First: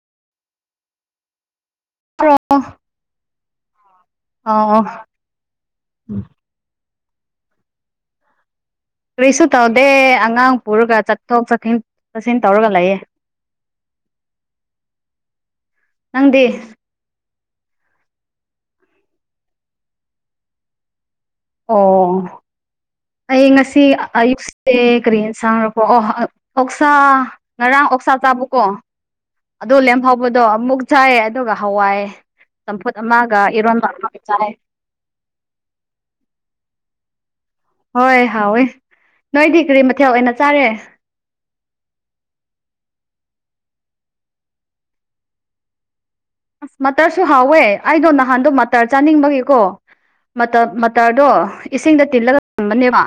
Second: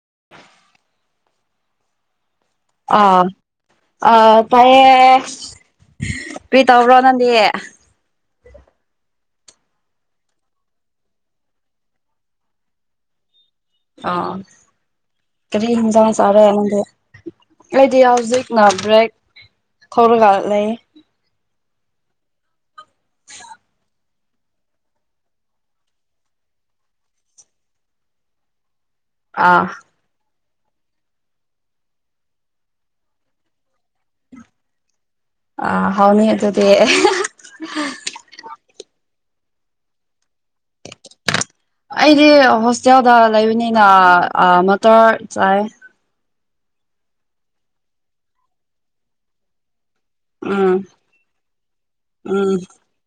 [inaudible] ꯑꯣ ꯑꯥ ꯑ ꯑꯣ ꯇꯌꯦ ꯀꯤ ꯇꯧꯕ꯭ꯔꯣ ꯅꯪꯗꯤ ꯀꯔꯤꯁꯨ ꯇꯧꯗꯦ ꯑꯉꯥꯡ ꯄꯨꯔꯒ ꯆꯊꯣꯛ ꯆꯠꯁꯤꯟ ꯆꯠꯁꯤꯟ ꯇꯧꯔꯒ ꯂꯩꯌꯦ ꯑ ꯀꯔꯤ ꯍꯤꯡꯖꯡ ꯅꯪꯗꯤ ꯁꯔꯦꯗ [unintelligible] ꯑꯩꯗꯤ ꯍꯧꯖꯤꯛꯅ ꯕ꯭ꯔꯦꯛ ꯊꯧꯔꯒ ꯂꯩ ꯑꯣ ꯑꯩ ꯉꯁꯤ ꯑꯌꯨꯛꯁꯦ ꯀꯔꯤꯅ ꯁꯥꯡꯈꯄꯣ ꯑꯣ ꯑꯣꯛꯁꯥ ꯉꯔꯥꯡ ꯑꯣꯛꯁꯥ ꯆꯥꯕꯀꯣ ꯑꯥ ꯑꯗꯨ ꯐꯥꯎꯕ ꯑꯗꯣ ꯑꯃꯨꯛ ꯆꯥꯏ ꯑꯗꯨꯒ ꯍꯋꯥꯏ ꯆꯝꯐꯨꯠ ꯑꯃꯒ ꯏꯔꯣꯟꯕ ꯑꯃꯒ ꯆꯥꯏ ꯑ ꯍꯥꯎꯅꯤ ꯑꯗꯨꯗꯤ ꯍꯣꯏ ꯍꯥꯎꯋꯦ ꯅꯣꯏꯗꯤ ꯀꯔꯤ ꯃꯊꯦꯜ ꯑꯣꯏꯅ ꯆꯥꯔꯦ ꯑꯩꯗꯤ ꯍꯣꯁꯇꯦꯜꯗ ꯂꯩꯕꯅꯤꯅ ꯃꯇꯔ ꯆꯥꯏ ꯑꯁ ꯃꯇꯔꯁꯨ ꯍꯥꯎꯋꯦ ꯑꯩꯗꯣ ꯅꯍꯥꯟꯗꯣ ꯃꯇꯔ ꯆꯥꯅꯤꯡꯕꯒꯤꯀꯣ ꯎꯝ ꯃꯇꯔꯗꯣ ꯏꯁꯤꯡꯗ ꯇꯤꯜꯂꯒ ꯎꯝ ꯊꯝꯕꯅꯦꯕ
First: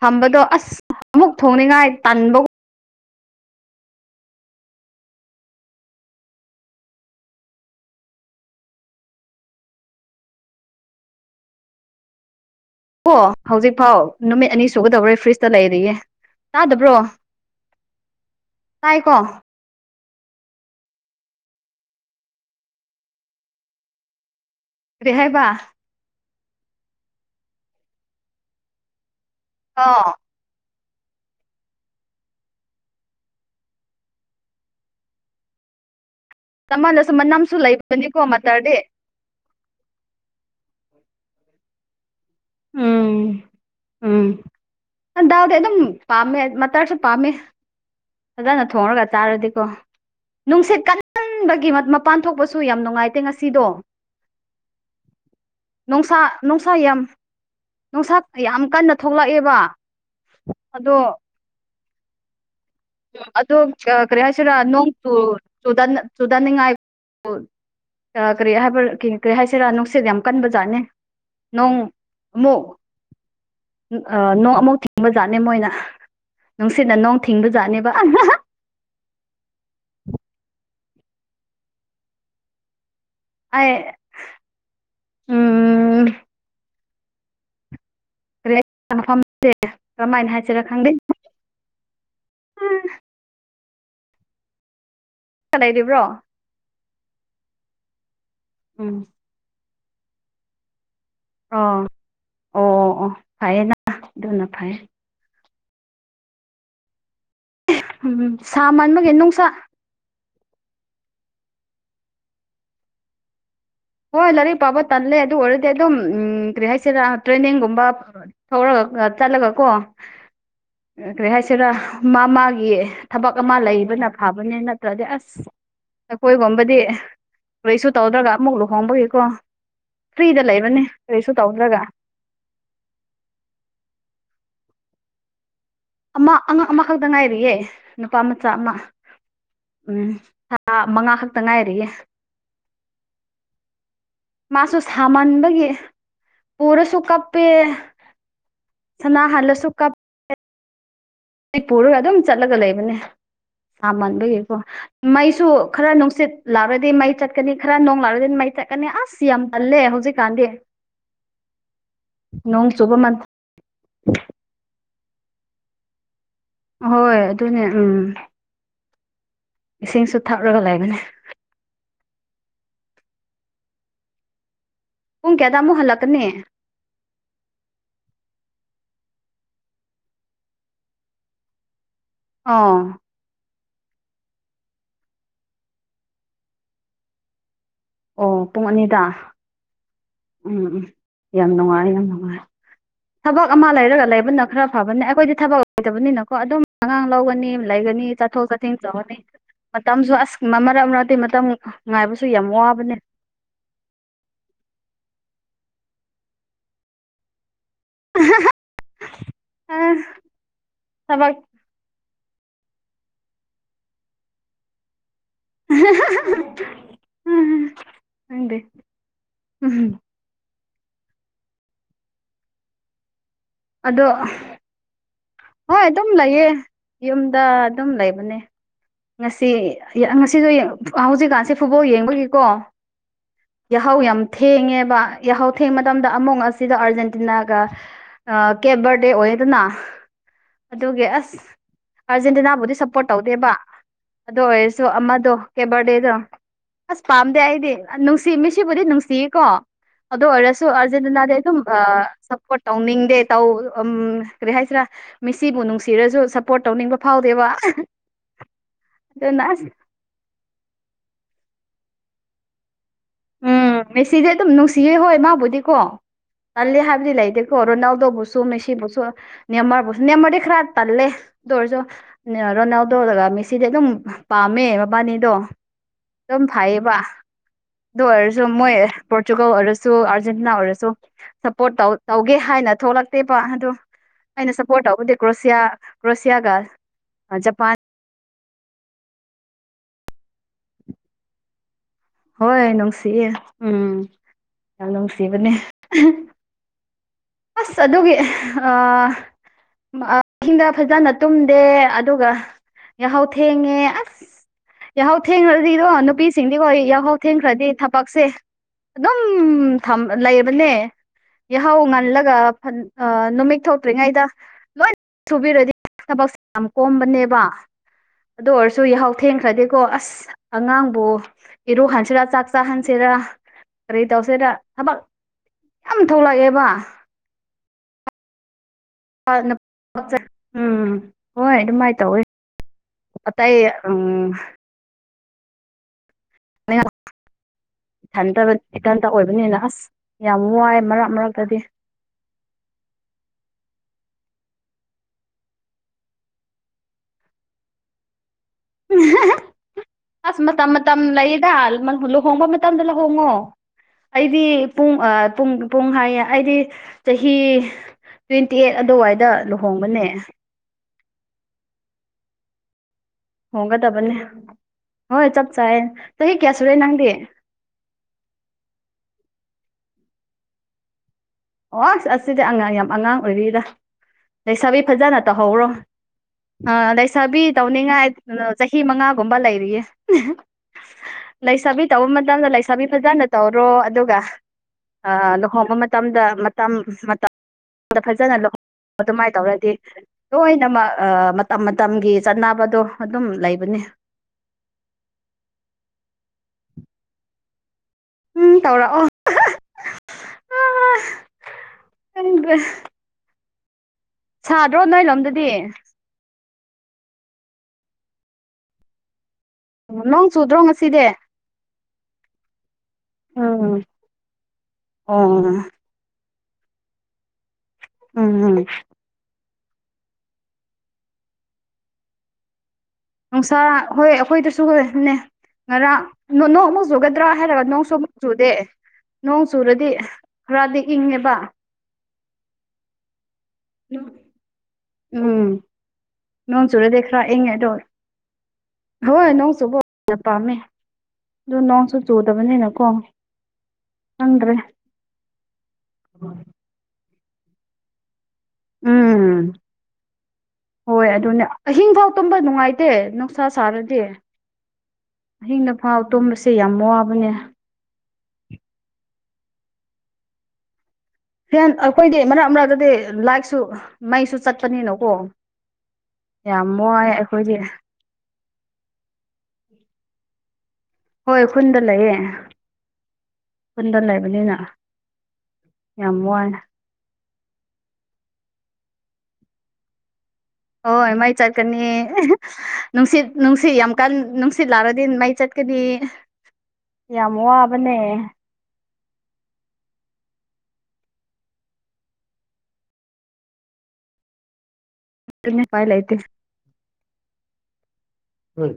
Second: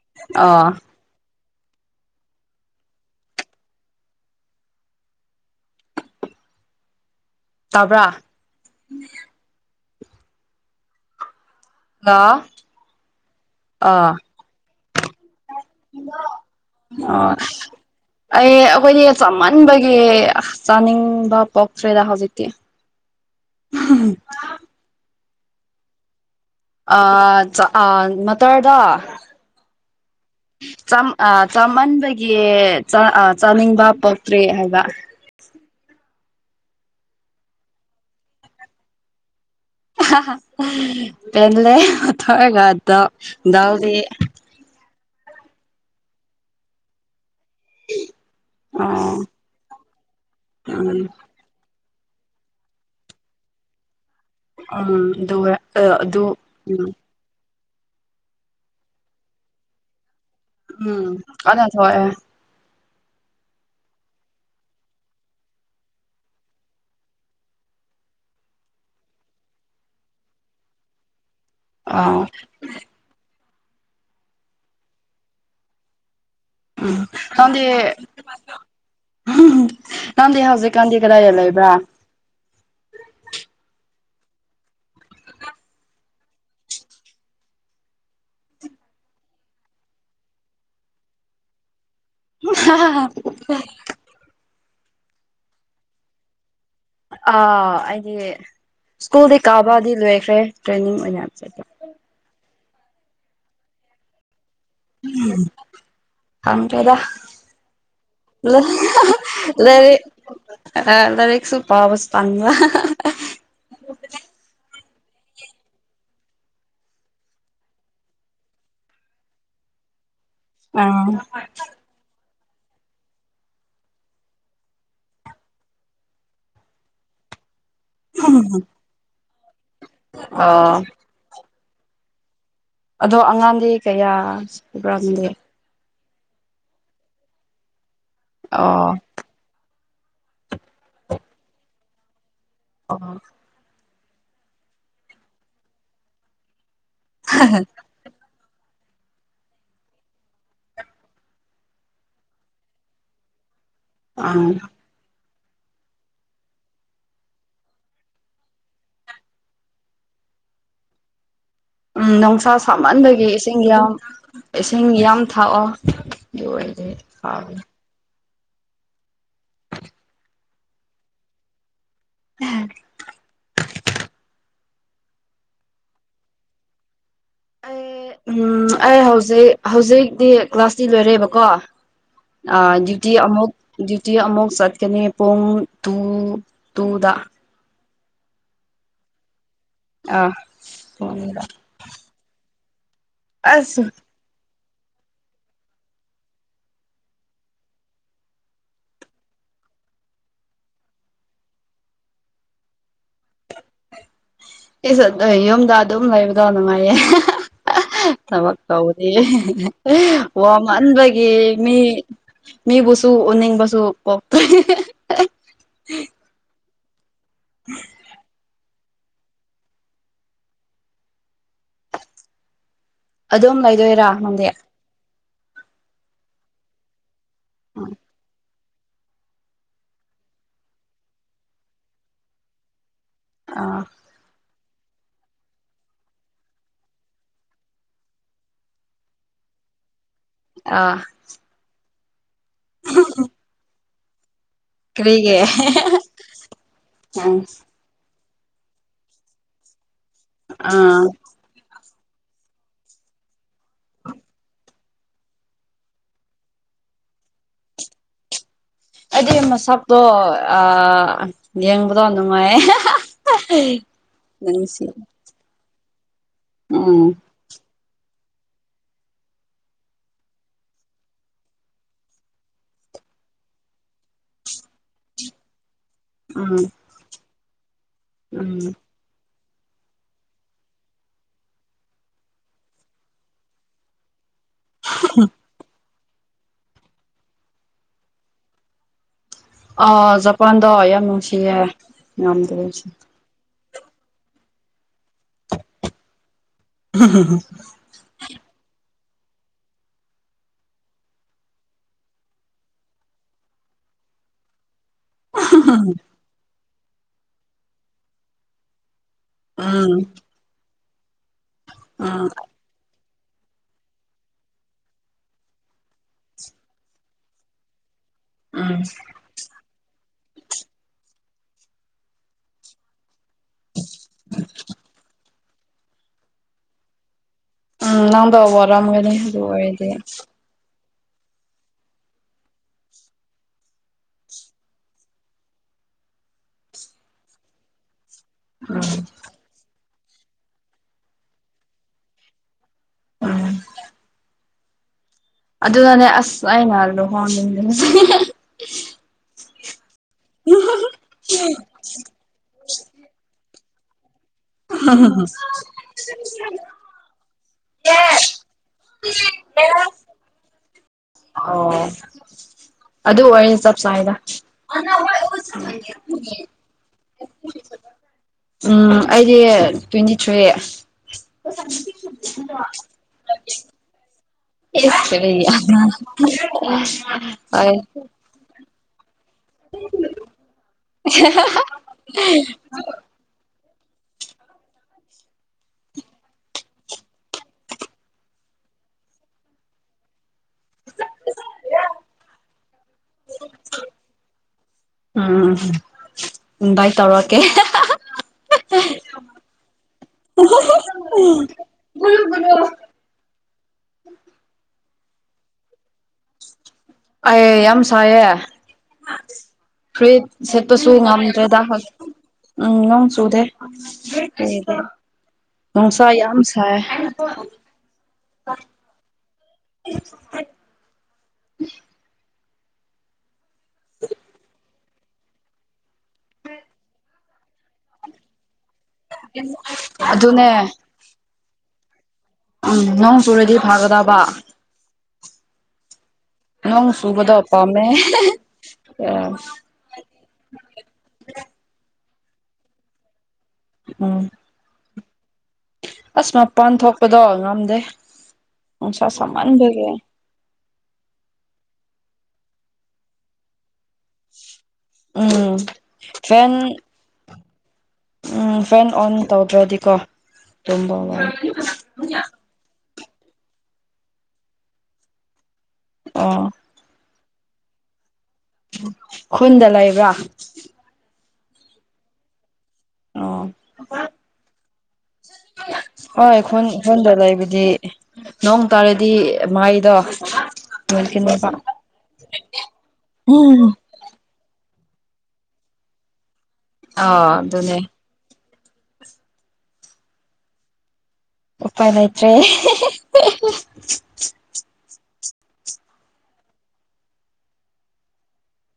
ꯊꯝꯕꯗꯣ ꯑꯥ ꯑꯁ ꯑꯃꯨꯛ ꯊꯣꯡꯅꯤꯡꯉꯥꯏ ꯇꯟꯕꯒꯨꯝ ꯇꯥꯕ꯭ꯔꯥ ꯉ [unintelligible] ꯑꯣ ꯍꯧꯖꯤꯛꯐꯥꯎ ꯅꯨꯃꯤꯠ ꯑꯅꯤ ꯁꯨꯒꯗꯧꯔꯦ ꯐ꯭ꯔꯤꯖ ꯑꯣ ꯑꯩ ꯑꯩꯈꯣꯏꯗꯤ ꯇꯥꯏꯀꯣ ꯆꯃꯟꯕꯒꯤ ꯆꯅꯤꯡ ꯄꯣꯛꯁ꯭ꯔꯦꯗꯥ ꯍꯧꯖꯤꯀꯤ ꯍꯥꯏꯕ ꯑ ꯆ ꯑ ꯃꯇꯔꯗꯥ ꯑꯥ ꯑ ꯆꯥꯃꯟꯕꯒꯤ ꯆꯥꯅꯤꯡꯕ ꯄꯣꯛꯇ꯭ꯔꯦ ꯍꯥꯏꯕ [inaudible] ꯆꯃꯜꯅꯁꯨ ꯃꯅꯝꯁꯨ ꯂꯩꯕꯅꯤ ꯍꯥ ꯍꯥ [inaudible] ꯍꯒꯗ ꯎꯝ ꯌꯥꯎꯗꯤ ꯎꯝ ꯗꯥꯎꯗꯤ ꯑꯗꯨꯝ ꯄꯥꯝꯃꯦ ꯃꯇꯔꯁꯨ ꯄꯥꯝꯃꯦ ꯐꯖꯅ ꯑ ꯊꯣꯡꯉꯒ ꯎꯝ ꯆꯥꯔꯗꯤꯀꯣ ꯅꯨꯡꯁꯤꯠ ꯎꯝ ꯀꯟꯕꯒꯤ ꯄꯥꯟ ꯊꯣꯛꯄꯁꯨ ꯌꯥꯝ ꯅꯨꯡꯉꯥꯏꯇꯦ ꯉꯁꯤꯗꯣ ꯎꯝ ꯑꯗꯨ ꯑ ꯅꯨꯡꯁꯥ ꯑꯗꯨ ꯅꯨꯡꯁꯥ ꯎꯝ ꯌꯥꯝ ꯅꯨꯡꯁꯥ ꯌꯥꯝ ꯀꯟꯅ ꯊꯣꯛꯂꯛꯑꯦꯕ ꯎꯝ ꯀꯅꯥꯊꯋꯥꯏ ꯑꯣ ꯀ꯭ꯔꯦꯍꯁꯤꯔ ꯅꯣꯡ ꯆꯨꯗꯥꯅꯤꯡꯉꯥꯏ ꯀꯔꯤ ꯍꯥꯏꯕ ꯀꯔꯤ ꯍꯥꯏꯁꯤꯔꯥ ꯅꯨꯡꯁꯤꯠ ꯌꯥꯝ ꯀꯟꯕ ꯖꯥꯠꯅꯦ ꯅꯣꯡ ꯑꯥ ꯑꯃꯨꯛ ꯅꯣꯡ ꯑꯃꯨꯛ ꯊꯤꯡꯕ ꯖꯥꯠꯅꯦ ꯃꯣꯏꯅ ꯅꯨꯡꯁꯤꯠꯅ ꯎꯝ ꯅꯣꯡ ꯊꯤꯡꯕ ꯅꯪꯗꯤ ꯖꯥꯠꯅꯦꯕ ꯑ ꯅꯪꯗꯤ ꯍꯧꯖꯤꯛꯀꯥꯟꯗꯤ ꯀꯗꯥꯏꯗ ꯂꯩꯕ꯭ꯔꯥ ꯑ ꯎꯝ ꯐꯝꯁꯦ ꯀꯔꯝꯥꯏꯅ ꯍꯥꯏꯁꯤꯔ ꯈꯪꯗꯦ ꯎ ꯀ ꯂꯩꯏꯕ꯭ꯔꯣ ꯑ ꯑꯩꯗꯤ ꯎꯝ ꯁ꯭ꯀꯨꯜꯗꯤ ꯀꯥꯕꯗꯤ ꯂꯣꯏꯈ꯭ꯔꯦ ꯇ꯭ꯔꯦꯅꯤꯡ ꯥ ꯆ ꯑꯣ ꯑꯣ ꯑꯣ ꯐꯩꯌꯦꯅ ꯑꯗꯨꯅ ꯐꯩꯌꯦ ꯎꯝ ꯍꯗꯗ ꯎꯝ ꯂ ꯁꯥꯃꯟꯕꯒꯤ ꯅꯨꯡꯁꯥ ꯂꯔꯤ ꯑꯗꯔꯦꯁꯨ ꯄꯋꯥꯕꯨꯁ ꯇꯥꯟꯖ ꯍꯣꯏ ꯂꯥꯏꯔꯤꯛ ꯄꯥꯕ ꯇꯜꯂꯦ ꯑꯗꯨ ꯑꯣꯏꯔꯗꯤ ꯑꯗꯨꯝꯝ ꯀꯔꯤ ꯍꯥꯏꯁꯤꯦꯔꯥ ꯇ꯭ꯔꯦꯟꯅꯤꯡꯒꯨꯝꯕ ꯊꯧꯔꯒ ꯆꯠꯂꯒ ꯀꯣ ꯑꯥ ꯀ ꯍꯥꯏꯁꯤꯔ ꯊꯕꯛ ꯑꯃ ꯂꯩꯕꯅ ꯐꯕꯅꯤ ꯅꯠꯇ꯭ꯔꯗꯤ ꯑꯁ ꯑꯩꯈꯣꯏꯒꯨꯝꯕꯗꯤ ꯀꯩꯁꯨ ꯇꯧꯗ꯭ꯔꯒ ꯑꯃꯨꯛ ꯂꯨꯍꯣꯡꯕꯒꯤꯀꯣ ꯐ꯭ꯔꯤꯗ ꯑꯣ ꯂꯩꯕꯅꯤ ꯀꯔꯤꯁꯨ ꯇꯧꯅꯤ ꯂꯒ ꯑꯗꯣ ꯑꯉꯥꯡꯗꯤ ꯀꯌꯥ ꯂꯩꯕ꯭ꯔꯥꯝꯒꯦ ꯑꯃ ꯑꯉꯥꯡ ꯑꯃꯈꯛꯇ ꯉꯥꯏꯔꯤꯌꯦꯦ ꯅꯨꯄꯥ ꯃꯆꯥ ꯑꯃ ꯑꯣ ꯎꯝ ꯊꯥ ꯃꯉꯥ ꯈꯛꯇ ꯉꯥꯏꯔꯤꯌꯦꯦ ꯑ ꯃꯥꯁꯨ ꯁꯥꯃꯟꯕꯒꯤ ꯄꯔꯁꯨ ꯀꯞꯄꯦ ꯁꯅꯥ ꯍꯂꯁꯨ ꯀꯞ ꯃ ꯄꯨꯔꯒ ꯑꯗꯨꯝ ꯆꯠꯂꯒ ꯂꯩꯕꯅꯦ ꯁꯥꯃꯟꯕꯒꯤꯀꯣ ꯑꯪ ꯃꯩ ꯁꯨ ꯈꯔ ꯅꯨꯡꯁꯤꯠ ꯂꯥꯛꯔꯗꯤ ꯃꯩ ꯆꯠꯀꯅꯤ ꯈꯔ ꯅꯅꯨꯡ ꯂꯥꯎꯔꯗꯤ ꯃꯩ ꯆꯠꯀꯅꯤ ꯑꯁ ꯌꯥꯝ ꯇꯜꯂꯦ ꯍꯧꯖꯤꯛꯀꯥꯟꯗꯤ ꯎ ꯎꯝ ꯅꯨꯡꯁꯥ ꯅꯣꯡ ꯆꯨꯕ ꯃꯟ ꯁꯥꯃꯟꯕꯗꯒꯤ ꯏꯁꯤꯡ ꯌꯥꯝ ꯏꯁꯤꯡ ꯌꯥꯝ ꯊꯥꯛꯑꯣ ꯑꯗꯨ ꯑꯣꯏꯔꯗꯤ ꯍꯣꯏ ꯐꯕꯅꯦ ꯑꯗꯨꯅꯦ ꯎꯝ ꯏꯁꯤꯡꯁꯨ ꯊꯛꯂꯒ ꯂꯩꯒꯅꯤ ꯑ ꯄꯨꯡ ꯀꯌꯥꯗ ꯑꯃꯨꯛ ꯍꯜꯂꯛꯀꯅꯦ ꯑꯦ ꯎ ꯑꯩ ꯍꯧꯖꯤꯛ ꯍꯧꯖꯤꯛꯇꯤ ꯀ꯭ꯂꯥꯁꯇꯤ ꯂꯣꯏꯔꯦꯕꯀꯣ ꯑꯣ ꯑꯇ ꯑꯃꯃ ꯗ꯭ꯌꯨꯇꯤ ꯑꯃꯨꯛ ꯆꯠꯀꯅꯤ ꯄꯨꯡ ꯇꯨ ꯇꯨꯗ ꯑꯣ ꯄꯨꯡ ꯑꯅꯤꯗ ꯑꯥ ꯎꯝ ꯎꯝ ꯄꯨꯡ ꯑꯅꯤꯗ ꯌꯥꯝ ꯅꯨꯡꯉꯥꯏꯔꯦ ꯌꯥꯝ ꯅꯨꯡꯉꯥꯏꯔꯦ ꯊꯕꯛ ꯑꯃ ꯑꯁ ꯂꯩꯔꯒ ꯂꯩꯕꯅ ꯈꯔ ꯐꯕꯅꯦ ꯑꯩꯈꯣꯏꯗꯤ ꯊꯕꯛ ꯑꯣꯏꯇꯕꯅꯤꯅꯀꯣ ꯑꯗꯨꯝ ꯑꯉꯥꯡ ꯂꯧꯒꯅꯤ ꯂꯩꯒꯅꯤ ꯆꯠꯊꯣꯛ ꯆꯥꯁꯤꯟ ꯇꯧꯒꯅꯤ ꯃꯇꯝꯁꯨ ꯑꯁ ꯃꯔꯛ ꯃꯔ ꯑꯇꯩ ꯃꯇꯝ ꯉꯥꯏꯕꯁꯨ ꯌꯥꯝ ꯋꯥꯕꯅꯦ ꯏꯁꯁꯨ ꯑꯗꯨ ꯌꯨꯝꯗ ꯑꯗꯨꯝ ꯂꯩꯕꯗꯣ ꯅꯨꯡꯉꯥꯏꯌꯦ ꯊꯕꯛ ꯀꯧꯔꯤ ꯑꯁ ꯋꯥꯃꯟꯕꯒꯤ ꯊꯕꯛ ꯃꯤ ꯃꯤ ꯁꯨ ꯑꯣꯅꯤ ꯁ ꯄ ꯎꯝ ꯎꯝ ꯑꯗꯨꯝ ꯑꯗꯣ ꯂꯩꯗꯣꯏꯔꯥ ꯅꯪꯗꯤꯦ ꯍꯣꯏ ꯑꯗꯨꯝ ꯂꯩꯌꯦ ꯌꯨꯝꯗ ꯑꯗꯨꯝ ꯂꯩꯕꯅꯦ ꯉꯁꯤ ꯉꯁꯤꯁꯨ ꯍꯧꯖꯤꯛꯀꯥꯟꯁꯤꯦ ꯐꯨꯠꯕꯣꯜ ꯌꯦꯡꯕꯒꯤꯀꯣ ꯑꯥ ꯌꯥꯍꯧ ꯌꯝ ꯊꯦ ꯊꯦꯡꯉꯦꯕ ꯌꯥꯍꯧ ꯊꯦꯡꯕ ꯃꯇꯝꯗ ꯑꯃꯨꯛ ꯑꯁꯤꯗ ꯑꯥꯔꯖꯦꯟꯇꯤꯅꯥꯒ ꯀꯦꯞ ꯕꯔꯗꯦ ꯑꯣꯏ ꯑꯗꯨꯅ ꯑꯥ ꯑꯗꯨꯒꯤ ꯑꯁ ꯑꯥꯔꯖꯦꯟꯇꯤꯅꯥꯕꯨꯗꯤ ꯁꯞꯄꯣꯔꯠ ꯇꯧꯗꯦꯕ ꯑꯗꯨ ꯑꯣꯏꯔꯁꯨ ꯑꯃꯗꯣ ꯀꯔꯤꯒꯤ ꯀꯦꯕꯔꯗꯦꯗꯣ ꯑꯁ ꯄꯥꯝꯗꯦ ꯎꯝ ꯑꯩꯗꯤ ꯅꯨꯡ ꯁꯤ ꯃꯤꯁꯤꯕꯨꯗꯤ ꯅꯨꯡꯁꯤꯌꯦꯀꯣ ꯑꯗꯨ ꯑꯣꯏꯔꯁꯨ ꯑꯥ ꯑꯥꯔꯖꯦꯟꯇꯤꯅꯥꯗꯤ ꯑꯗꯨꯝ ꯁꯞꯄꯣꯔꯠ ꯇꯧꯅꯤꯡꯗꯦ ꯇꯧ ꯎ ꯀꯔꯤ ꯍꯥꯏꯁꯤꯔꯥ ꯃꯤꯁꯤꯕꯨ ꯅꯨꯡꯁꯤꯔꯁꯨ ꯁꯞꯄꯣꯔꯠ ꯇꯧꯅꯤꯡꯕ ꯐꯥꯎ ꯍꯥꯎꯗꯦꯕ [unintelligible] ꯑꯩꯗꯤ ꯃꯁꯛꯇꯣ ꯌꯦꯡꯕꯗꯣ ꯅꯨꯡꯉꯥꯏꯌꯦ ꯎꯝ ꯃꯦꯁꯤꯗꯤ ꯑꯗꯨꯝ ꯅꯨꯡꯁꯤꯌꯦ ꯍꯣꯏ ꯃꯥꯕꯨꯗꯤꯀꯣ ꯇꯜꯂ ꯎꯝ ꯍꯥꯏꯕꯗꯤ ꯂꯩꯗꯤꯦꯀꯣ ꯔꯣꯅꯥꯜ ꯗ ꯁꯨ ꯃꯦꯁꯤ ꯁꯨ ꯅꯦꯃꯔ ꯁ ꯅꯦꯃꯗꯤ ꯈꯔꯞ ꯇꯥꯦꯔꯖ ꯔꯅꯗꯣ ꯂꯒ ꯃꯤꯁꯤꯗꯤ ꯑꯗꯨꯝ ꯄꯥꯝꯃꯦ ꯃꯕꯥꯅꯤꯗꯣ ꯑꯗꯨꯝ ꯎꯝ ꯐꯥꯏꯕ ꯗꯔꯁꯨ ꯎꯝ ꯃꯣꯏ ꯄꯣꯔꯇꯨꯒꯜ ꯑꯣꯏꯔꯁꯨ ꯑꯥꯔꯖꯦꯟꯇꯤꯅꯥ ꯑꯣꯏꯔꯁꯨ ꯁꯞꯄꯣꯔꯠꯧ ꯇꯧꯒꯦ ꯍꯥꯏꯅ ꯊꯣꯛꯂꯛꯇꯦꯕ ꯑꯗꯨ ꯑꯩꯅ ꯁꯞꯄꯣꯔꯠ ꯇꯧꯕꯗꯦ ꯀ꯭ꯔꯣꯁꯤꯌꯥ ꯀ꯭ꯔꯣꯁꯤꯌꯥꯒ ꯖꯄꯥꯟ ꯑ ꯖꯄꯥꯟꯗꯣ ꯌꯥꯝ ꯅꯨꯡꯁꯤꯌꯦꯦ ꯍꯣꯏ ꯅꯨꯡꯁꯤꯌꯦ ꯎꯝ ꯌꯥꯝ ꯅꯨꯡꯁꯤꯕꯅꯦ ꯑꯁ ꯑꯗꯨꯒꯤ ꯏꯁꯤꯡꯗ ꯐꯖꯅ ꯇꯨꯝꯗꯦ ꯑꯗꯨꯒ ꯌꯥ ꯍꯥꯎ ꯊ ꯍꯦꯉꯦ ꯌꯥꯍꯥꯎ ꯊꯦꯡꯈ꯭ꯔꯗꯤꯔꯣ ꯅꯨꯄꯤꯁꯤꯡꯗꯤꯀꯣ ꯌꯥꯍꯥꯎ ꯊꯦꯡꯈ꯭ꯔꯗꯤ ꯊꯕꯛꯁꯦ ꯑꯗꯨꯝ ꯎꯝ ꯂꯩꯕꯅꯦ ꯌꯥꯍꯧ ꯉꯜꯂ ꯎꯝ ꯅꯨꯃꯤꯠ ꯊꯣꯛꯇ꯭ꯔꯤꯉꯩꯗ ꯂꯣꯏ ꯁꯨꯕꯤꯔꯗꯤ ꯊꯕꯛꯁꯦ ꯌꯥꯝ ꯀꯣꯝꯕꯅꯦꯕ ꯑꯗꯨ ꯎꯝ ꯑꯣꯏꯔꯁꯨ ꯌꯥꯍꯥꯎ ꯊꯦꯡꯈ꯭ꯔꯗꯤꯀꯣ ꯑꯁ ꯑꯉꯥꯡꯕꯨ ꯏꯔꯣꯛꯍꯟꯁꯤꯔꯥ ꯆꯥꯛ ꯆꯥꯍꯟꯁꯤꯔꯥ ꯀꯔꯤ ꯇꯧꯁꯦꯗ ꯊꯕꯛ ꯌꯥꯝ ꯊꯣꯛꯂꯛꯑꯦꯕ ꯎꯝ ꯅꯪꯗ ꯋꯥꯔꯝꯒꯅꯤ ꯑꯗꯨ ꯑꯣꯏꯔꯗꯤ ꯎꯝ ꯍꯣꯏ ꯑꯗꯨꯃꯥꯏꯅ ꯇꯧꯋꯤ ꯑꯇꯩ ꯎꯝ ꯈꯟꯊꯕ ꯏꯀꯟꯇ ꯑꯣꯏꯕꯅꯤꯅ ꯑꯁ ꯌꯥꯝ ꯋꯥꯏ ꯃꯔꯛ ꯃꯔꯛꯇꯗꯤ ꯎꯝ ꯑꯗꯨꯅꯅꯦ ꯑꯁ ꯑꯩꯅ ꯂꯨꯍꯣꯡꯅꯤꯡꯗꯅꯁꯤ ꯑꯁ ꯃꯇꯝ ꯃꯇꯝ ꯂꯩꯗ ꯂꯨꯍꯣꯡꯕ ꯃꯇꯝꯗ ꯂꯨꯍꯣꯡꯉꯣ ꯑꯩꯗꯤ ꯄꯨꯡ ꯄꯨꯡ ꯄꯨꯡ ꯍꯥꯏꯌꯦ ꯑꯩꯗꯤ ꯆꯍꯤ ꯇ꯭ꯋꯦꯟꯇꯤ ꯑꯩꯠ ꯑꯗꯨꯋꯥꯏꯗ ꯂꯨꯍꯣꯡꯕꯅꯦ ꯑꯣ ꯑꯗꯨ ꯑꯣꯏꯅꯤ ꯆꯞ ꯆꯥ ꯍꯥꯏꯅ ꯍꯣꯡꯒꯗꯕꯅꯦ ꯍꯣꯏ ꯆꯞ ꯆꯥꯏ ꯆꯍꯤ ꯀꯌꯥ ꯁꯨꯔꯦ ꯅꯪꯗꯤ ꯎꯝ ꯑꯩꯗꯤ ꯇ꯭ꯋꯦꯟꯇꯤ ꯊ꯭ꯔꯤ ꯑꯣ ꯑꯁ ꯑꯁꯤꯗꯤ ꯑꯉꯥꯡ ꯌꯥꯝ ꯑꯉꯥꯡ ꯑꯣꯏꯔꯤꯔ ꯂꯩꯁꯥꯕꯤ ꯏꯁ ꯐꯖꯅ ꯀꯔꯤ ꯇꯧꯍꯧꯔꯣ ꯑꯥ ꯂꯩꯁꯥꯕꯤ ꯍꯣꯏ ꯇꯧꯅꯤꯡꯉꯥꯏ ꯆꯍꯤ ꯃꯉꯥꯒꯨꯝꯕ ꯂꯩꯔꯤꯌꯦ ꯂꯩꯁꯥꯕꯤ ꯇꯧꯕ ꯃꯇꯝꯗ ꯂꯩꯁꯥꯕꯤ ꯐꯖꯅ ꯇꯧ ꯭ꯔꯣ ꯑꯗꯨꯒ ꯂꯨꯍꯣꯡꯕ ꯃꯇꯝꯗ ꯃꯇꯝ ꯃꯇꯝ ꯐꯖꯅ ꯂꯧ ꯑꯗꯨꯃꯥꯏꯅ ꯇꯧꯔꯗꯤ ꯂꯣꯏꯅꯃꯛ ꯃꯇꯝ ꯃꯇꯝꯒꯤ ꯆꯠꯅꯕꯗꯣ ꯑꯗꯨꯝ ꯂꯩꯕꯅꯤ ꯑꯝ ꯏꯟꯚꯥꯏꯠ ꯇꯧꯔꯛꯀꯦ ꯎꯝ ꯇꯧꯔꯛꯑꯣ ꯑꯥ [unintelligible] ꯁꯥꯗ꯭ꯔꯣ ꯅꯣꯏ ꯂꯣꯝꯗꯗꯤ ꯑꯩ ꯌꯥꯝ ꯁꯥꯏꯌꯦꯦ ꯐꯨꯔꯤꯠ ꯅꯣꯡ ꯆꯨꯗ꯭ꯔꯣ ꯁꯦꯠꯄꯁꯨ ꯉꯁꯤꯗꯤ ꯉꯝꯗ꯭ꯔꯦꯗ ꯍ ꯎꯝ ꯅꯣꯡ ꯆꯨꯗꯦ ꯎꯝ ꯀꯗꯤ ꯑꯣ ꯎꯝ ꯅꯨꯡꯁꯥ ꯌꯥꯝ ꯍ ꯎꯝ ꯍꯝ [unintelligible] ꯅꯨꯡꯁꯥꯔ ꯍꯣꯏ ꯑꯩꯈꯣꯏꯗꯁꯨ ꯍꯅꯦ ꯉꯔꯥꯡ ꯅꯣꯡꯃꯨꯛ ꯆꯨꯒꯗ꯭ꯔꯥ ꯍꯥꯏꯔꯒ ꯅꯣꯡꯁꯨ ꯑꯃꯨꯛ ꯆꯨꯗꯦ ꯅꯣꯡ ꯆꯨꯔꯗꯤ ꯑꯗꯨꯅꯦ ꯈꯔꯗꯤ ꯏꯪꯉꯦꯕ ꯎꯝ ꯅꯣꯡꯣꯟ ꯁꯨꯔꯗꯤ ꯐꯔꯗꯥꯕꯕꯥ ꯎꯝ ꯅꯣꯡ ꯆꯨꯔꯗꯤ ꯈꯔ ꯏꯪꯉꯦ ꯑꯗꯣ ꯍꯣꯏ ꯅꯣꯡ ꯆꯨꯕ ꯄꯥꯝꯃꯦ ꯑꯗꯨꯣ ꯅꯣꯡꯁꯨꯣ ꯆꯧꯗꯕꯅꯦꯅꯀꯣ ꯎꯝ ꯅꯪ꯭ꯔꯦ ꯑꯁ ꯃꯄꯥꯟ ꯊꯣꯛꯄꯗꯣ ꯉꯝꯗꯦ ꯅꯨꯡꯁꯥ ꯎꯝ ꯁꯥꯃꯟꯈꯒꯦ ꯍꯣꯏ ꯑꯗꯨꯅꯦ ꯑꯍꯤꯡ ꯐꯥꯎ ꯇꯨꯝꯕ ꯅꯨꯡꯉꯥꯏꯇꯦ ꯅꯨꯡꯁꯥ ꯁꯥꯔꯗꯤ ꯎꯝ ꯑꯍꯤꯡꯅ ꯐꯥꯎ ꯇꯣꯝꯕꯁꯦ ꯐꯦꯟ ꯌꯥꯝ ꯋꯥꯕꯅꯦ ꯎꯝ ꯐꯦꯟ ꯑꯣꯟ ꯇꯧꯗ꯭ꯔꯗꯤꯀꯣ ꯇꯨꯝꯕ ꯋꯥꯏ ꯍꯦꯟ ꯑꯩꯈꯣꯏꯗꯤ ꯃꯔꯛ ꯃꯔꯛꯇꯗꯤ ꯂꯥꯏꯔꯤꯛꯁꯨ ꯃꯩꯁꯨ ꯆꯠꯄꯅꯤꯅꯀꯣ ꯑꯣ ꯌꯥꯝꯃꯣ ꯑꯩꯈꯣꯏꯗꯤ ꯍꯟꯂ ꯏꯕ꯭ꯔ ꯍꯣꯏ ꯈꯨꯟꯗ ꯂꯩꯌꯦ ꯑꯣ ꯈꯨꯟꯗ ꯂꯩꯕꯅꯤꯅ ꯍꯣꯏ ꯌꯥꯝ ꯋꯥꯏ ꯑꯩꯣꯟ ꯑꯩꯣꯟꯗ ꯂꯩꯕꯗꯤ ꯅꯣꯡ ꯇꯥꯔꯗꯤ ꯃꯥꯏꯗꯣ ꯍꯣꯏ ꯃꯥꯏ ꯆꯠꯀꯅꯤ ꯅꯨꯡꯁꯤꯠ ꯎꯝ ꯅꯨꯡꯁꯤꯠ ꯌꯥꯝ ꯀꯥꯟꯅꯨꯡꯁꯤ ꯁꯤꯜꯂꯥꯔꯗꯤ ꯃꯩ ꯆꯠꯀꯗꯤ ꯌꯥꯝ ꯑꯥ ꯑꯗꯨꯅꯦ ꯋꯥꯕꯅꯦ ꯎꯄꯥꯏ ꯂꯩꯇ꯭ꯔꯦ ꯐꯥꯏꯜ ꯎꯣꯏ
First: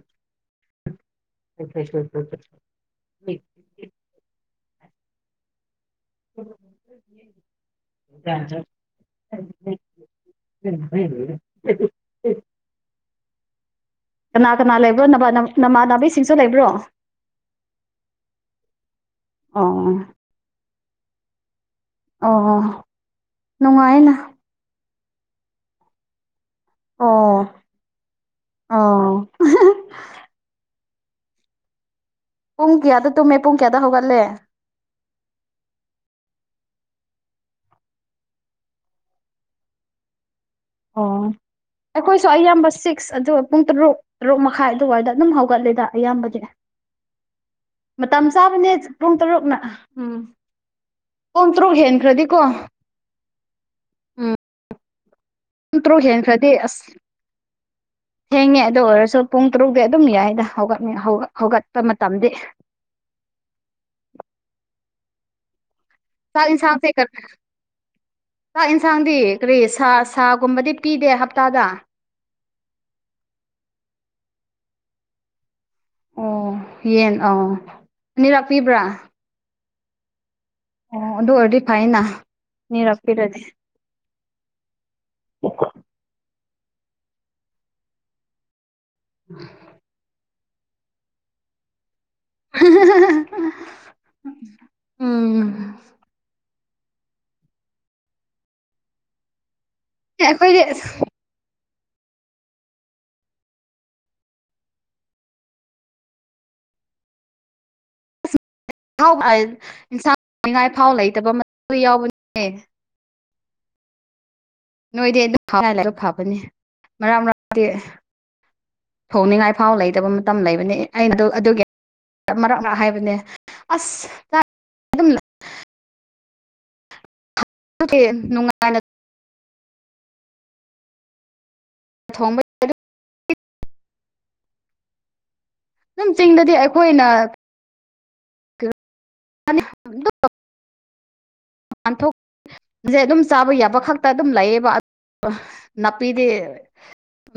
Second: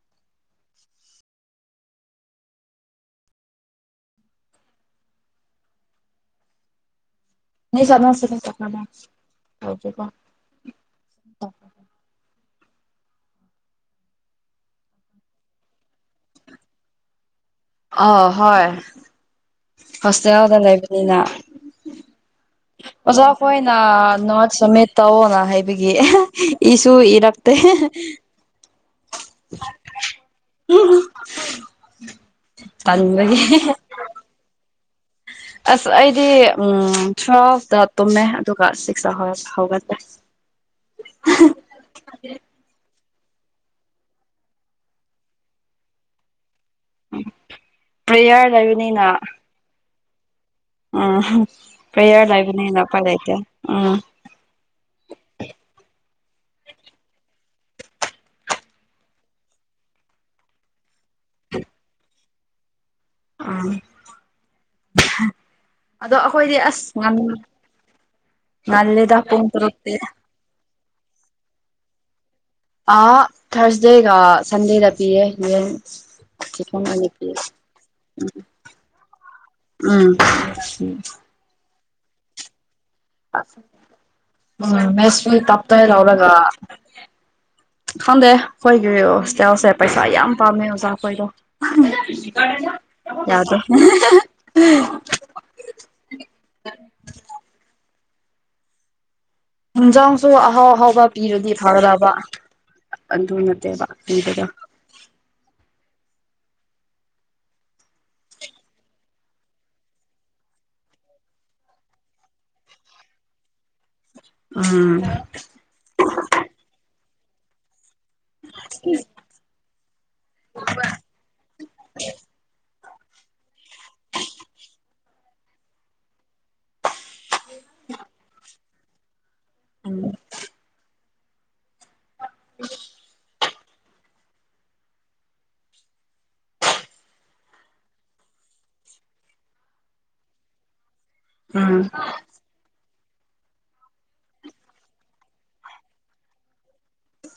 ꯑ ꯎꯝ ꯁ ꯎ ꯀꯅꯥ ꯀꯅꯥ ꯂꯩꯕ꯭ꯔꯣ ꯅꯃꯥꯟ ꯅꯥꯕꯤꯁꯤꯡꯁꯨ ꯂꯩꯕ꯭ꯔꯣ ꯑ ꯍꯣꯏ ꯑꯣ ꯍꯣꯁꯇꯦꯜꯗ ꯂꯩꯕꯅꯤꯅ ꯑꯣ ꯃꯖꯥꯐ ꯑꯣꯏꯣꯏꯅ ꯅꯨꯡꯉꯥꯏꯅ ꯅ ꯁꯃꯦꯠ ꯇꯑꯣꯅ ꯍꯥꯏꯕꯒꯤ ꯏꯁꯨ ꯑꯣ ꯏꯔꯛꯇꯦ ꯑꯣ ꯎꯝ ꯄꯨꯡ ꯀꯌꯥꯗ ꯇꯨꯝꯃꯦ ꯄꯨꯡ ꯀꯌꯥꯗ ꯍꯧꯒꯠꯂꯦ ꯑꯁ ꯑꯩꯗꯤ ꯎ ꯇ꯭ꯨꯋꯦꯜꯐꯇ ꯇꯨꯝꯃꯦ ꯑꯗꯨꯒ ꯁꯤꯛꯁꯇ ꯍꯧꯒꯠꯂꯦ ꯑꯣ ꯑꯩꯈꯣꯏꯁꯨ ꯑꯌꯥꯝꯕ ꯁꯤ ꯁꯤꯛꯁ ꯑꯗꯨꯒ ꯄꯨꯡ ꯇꯔꯨꯛ ꯇꯔꯨꯛ ꯃꯈꯥꯏ ꯑꯗꯨꯋꯥꯏꯗ ꯑꯗꯨꯝ ꯍꯧꯒꯠꯂꯦꯗ ꯑꯌꯥꯝꯕꯗꯤ ꯃꯇꯝ ꯄ꯭ꯔꯦꯌꯔ ꯆꯥꯕꯅꯦ ꯄꯨꯡ ꯇꯔꯨꯛꯅ ꯎꯝ ꯑꯝ ꯄꯨꯡ ꯇꯔꯨꯛ ꯍꯦꯟꯈ꯭ꯔꯗꯤꯀꯣ ꯄꯌꯥꯔꯥꯏꯅꯦꯅꯄꯗꯥꯏꯇ ꯎꯝ ꯇꯟ ꯇ꯭ꯔꯣ ꯍꯦꯟꯦꯟ ꯈ꯭ꯔꯗꯤ ꯑꯁ [unintelligible] ꯊꯦꯡꯉꯦ ꯑꯗꯨ ꯑꯣꯏꯔꯁꯨ ꯄꯨꯡ ꯇꯔꯨꯛꯇꯗꯤ ꯑꯗꯨꯝ ꯌꯥꯏꯅ ꯍꯧꯒꯠ ꯍꯧꯒꯠꯄ ꯃꯇꯝꯗꯤ ꯑ ꯆꯥꯛ ꯌꯦꯟꯁꯥꯡꯁꯦ ꯆꯥꯛ ꯌꯦꯟꯁꯥꯡꯗꯤ ꯉꯜꯂꯦꯗ ꯄꯨꯡ ꯀꯔꯤ ꯁꯥ ꯇꯔꯨꯛꯇꯤ ꯁꯥꯒꯨꯝꯕꯗꯤ ꯄꯤꯗꯦ ꯍꯞꯇꯥꯗ ꯑ ꯊꯥꯔꯁꯗꯦꯒ ꯁꯟꯗꯦꯗ ꯄꯤꯌꯦꯦ ꯌꯦꯡ ꯑꯣ ꯁꯤ ꯎ ꯌꯦꯟ ꯑꯧ ꯑꯅꯤꯔꯛ ꯄꯤꯕ꯭ꯔꯥ ꯎꯝ ꯑꯣ ꯑꯗꯨ ꯑꯣꯏꯔꯗꯤ ꯐꯥꯏꯅ ꯃꯤꯔꯞꯄꯤꯔꯗꯤ ꯎꯝ ꯃꯦꯁꯔꯤ ꯇꯞꯇ ꯏꯂ ꯑꯣꯔꯒ ꯍꯗꯦ ꯑꯩꯈꯣꯏꯒꯤ ꯍꯣꯁꯇꯦꯜꯁꯦ ꯄꯩꯁꯥ ꯌꯥꯝ ꯄꯥꯝꯃꯦ ꯑꯣꯖꯥꯈꯣꯏꯗꯣ ꯌꯥꯗꯣ ꯎꯝ [unintelligible] ꯌꯦꯟꯖꯥꯡꯁꯨ ꯑꯩꯈꯣꯏꯗꯤ ꯑꯍꯥꯎ ꯑꯍꯥꯎꯕ ꯄꯤꯔꯗꯤ ꯊꯔꯕ ꯑꯗꯨ ꯅꯠꯇꯦꯕ ꯍꯗꯨꯗ ꯥꯎ ꯏꯟꯁꯥꯡꯅꯤꯡꯉꯥꯏ ꯑꯐꯥꯎ ꯂꯩꯇꯕ ꯌꯥꯎꯕꯅꯤꯅꯦ ꯎꯝ ꯅꯣꯏꯗꯤ ꯑꯗꯨ ꯑꯗꯨ ꯐꯥꯕꯅꯤ ꯃꯔꯥꯡ ꯃꯔ ꯊꯣꯡꯅꯤꯡꯉꯥꯏ ꯐꯥꯎ ꯂꯩꯇꯕ ꯃꯇꯝ ꯂꯩꯕꯅꯤ ꯑꯩꯅ ꯑꯗꯨꯒꯤ ꯃꯔꯛ ꯃꯔ ꯅꯦ ꯑꯁꯝ ꯦ ꯅꯨꯡꯉꯥꯏꯅ ꯎꯝ ꯊꯣꯡꯝꯕ [unintelligible] ꯑꯗꯨꯝ ꯆꯤꯡꯗꯗꯤ ꯑꯩꯈꯣꯏꯅ [unintelligible] ꯎꯝ ꯁꯦ ꯑꯗꯨꯝ ꯆꯥꯕ ꯌꯥꯕ ꯈꯛꯇ ꯑꯗꯨꯝ ꯂꯩꯌꯦꯕ ꯅꯥꯄꯤꯗꯤ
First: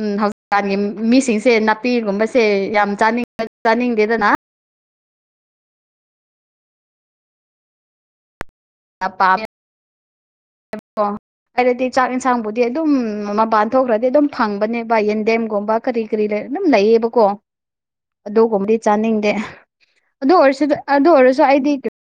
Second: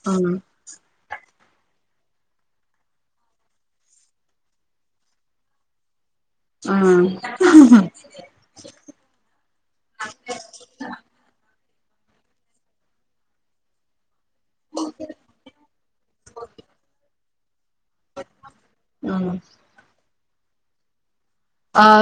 ꯎꯝ ꯍꯧꯖꯤꯛꯀꯥꯟꯒꯤ ꯃꯤꯁꯤꯡꯁ ꯁꯦ ꯅꯥꯄꯤꯒꯨꯝꯕꯁꯦ ꯌꯥꯝ ꯆꯥꯅꯤꯡ ꯆꯥꯅꯤꯡꯗꯦꯗꯅ ꯎꯝ ꯑ ꯍꯥꯏꯔꯗꯤ ꯆꯥꯛ ꯌꯦꯟꯁꯥꯡꯕꯨꯗꯤ ꯑꯗꯨꯝ ꯃꯄꯥꯟ ꯊꯣꯛꯈ꯭ꯔꯗꯤ ꯑꯗꯨꯝ ꯐꯪꯕꯅꯦꯕ ꯌꯦꯟꯗꯦꯝꯒꯨꯝꯕ ꯀꯔꯤ ꯀꯔꯤ ꯂꯩ ꯑꯗꯨꯝ ꯂꯩꯌꯦꯕꯀꯣ ꯑꯗꯨꯒꯨꯝꯕꯗꯤ ꯎꯝ ꯆꯥꯅꯤꯡꯗꯦ ꯑꯗꯨ ꯑꯣꯏꯔꯁꯨ ꯑꯗꯨ ꯑꯣꯏꯔꯁꯨ ꯑꯩꯗꯤ ꯑꯥ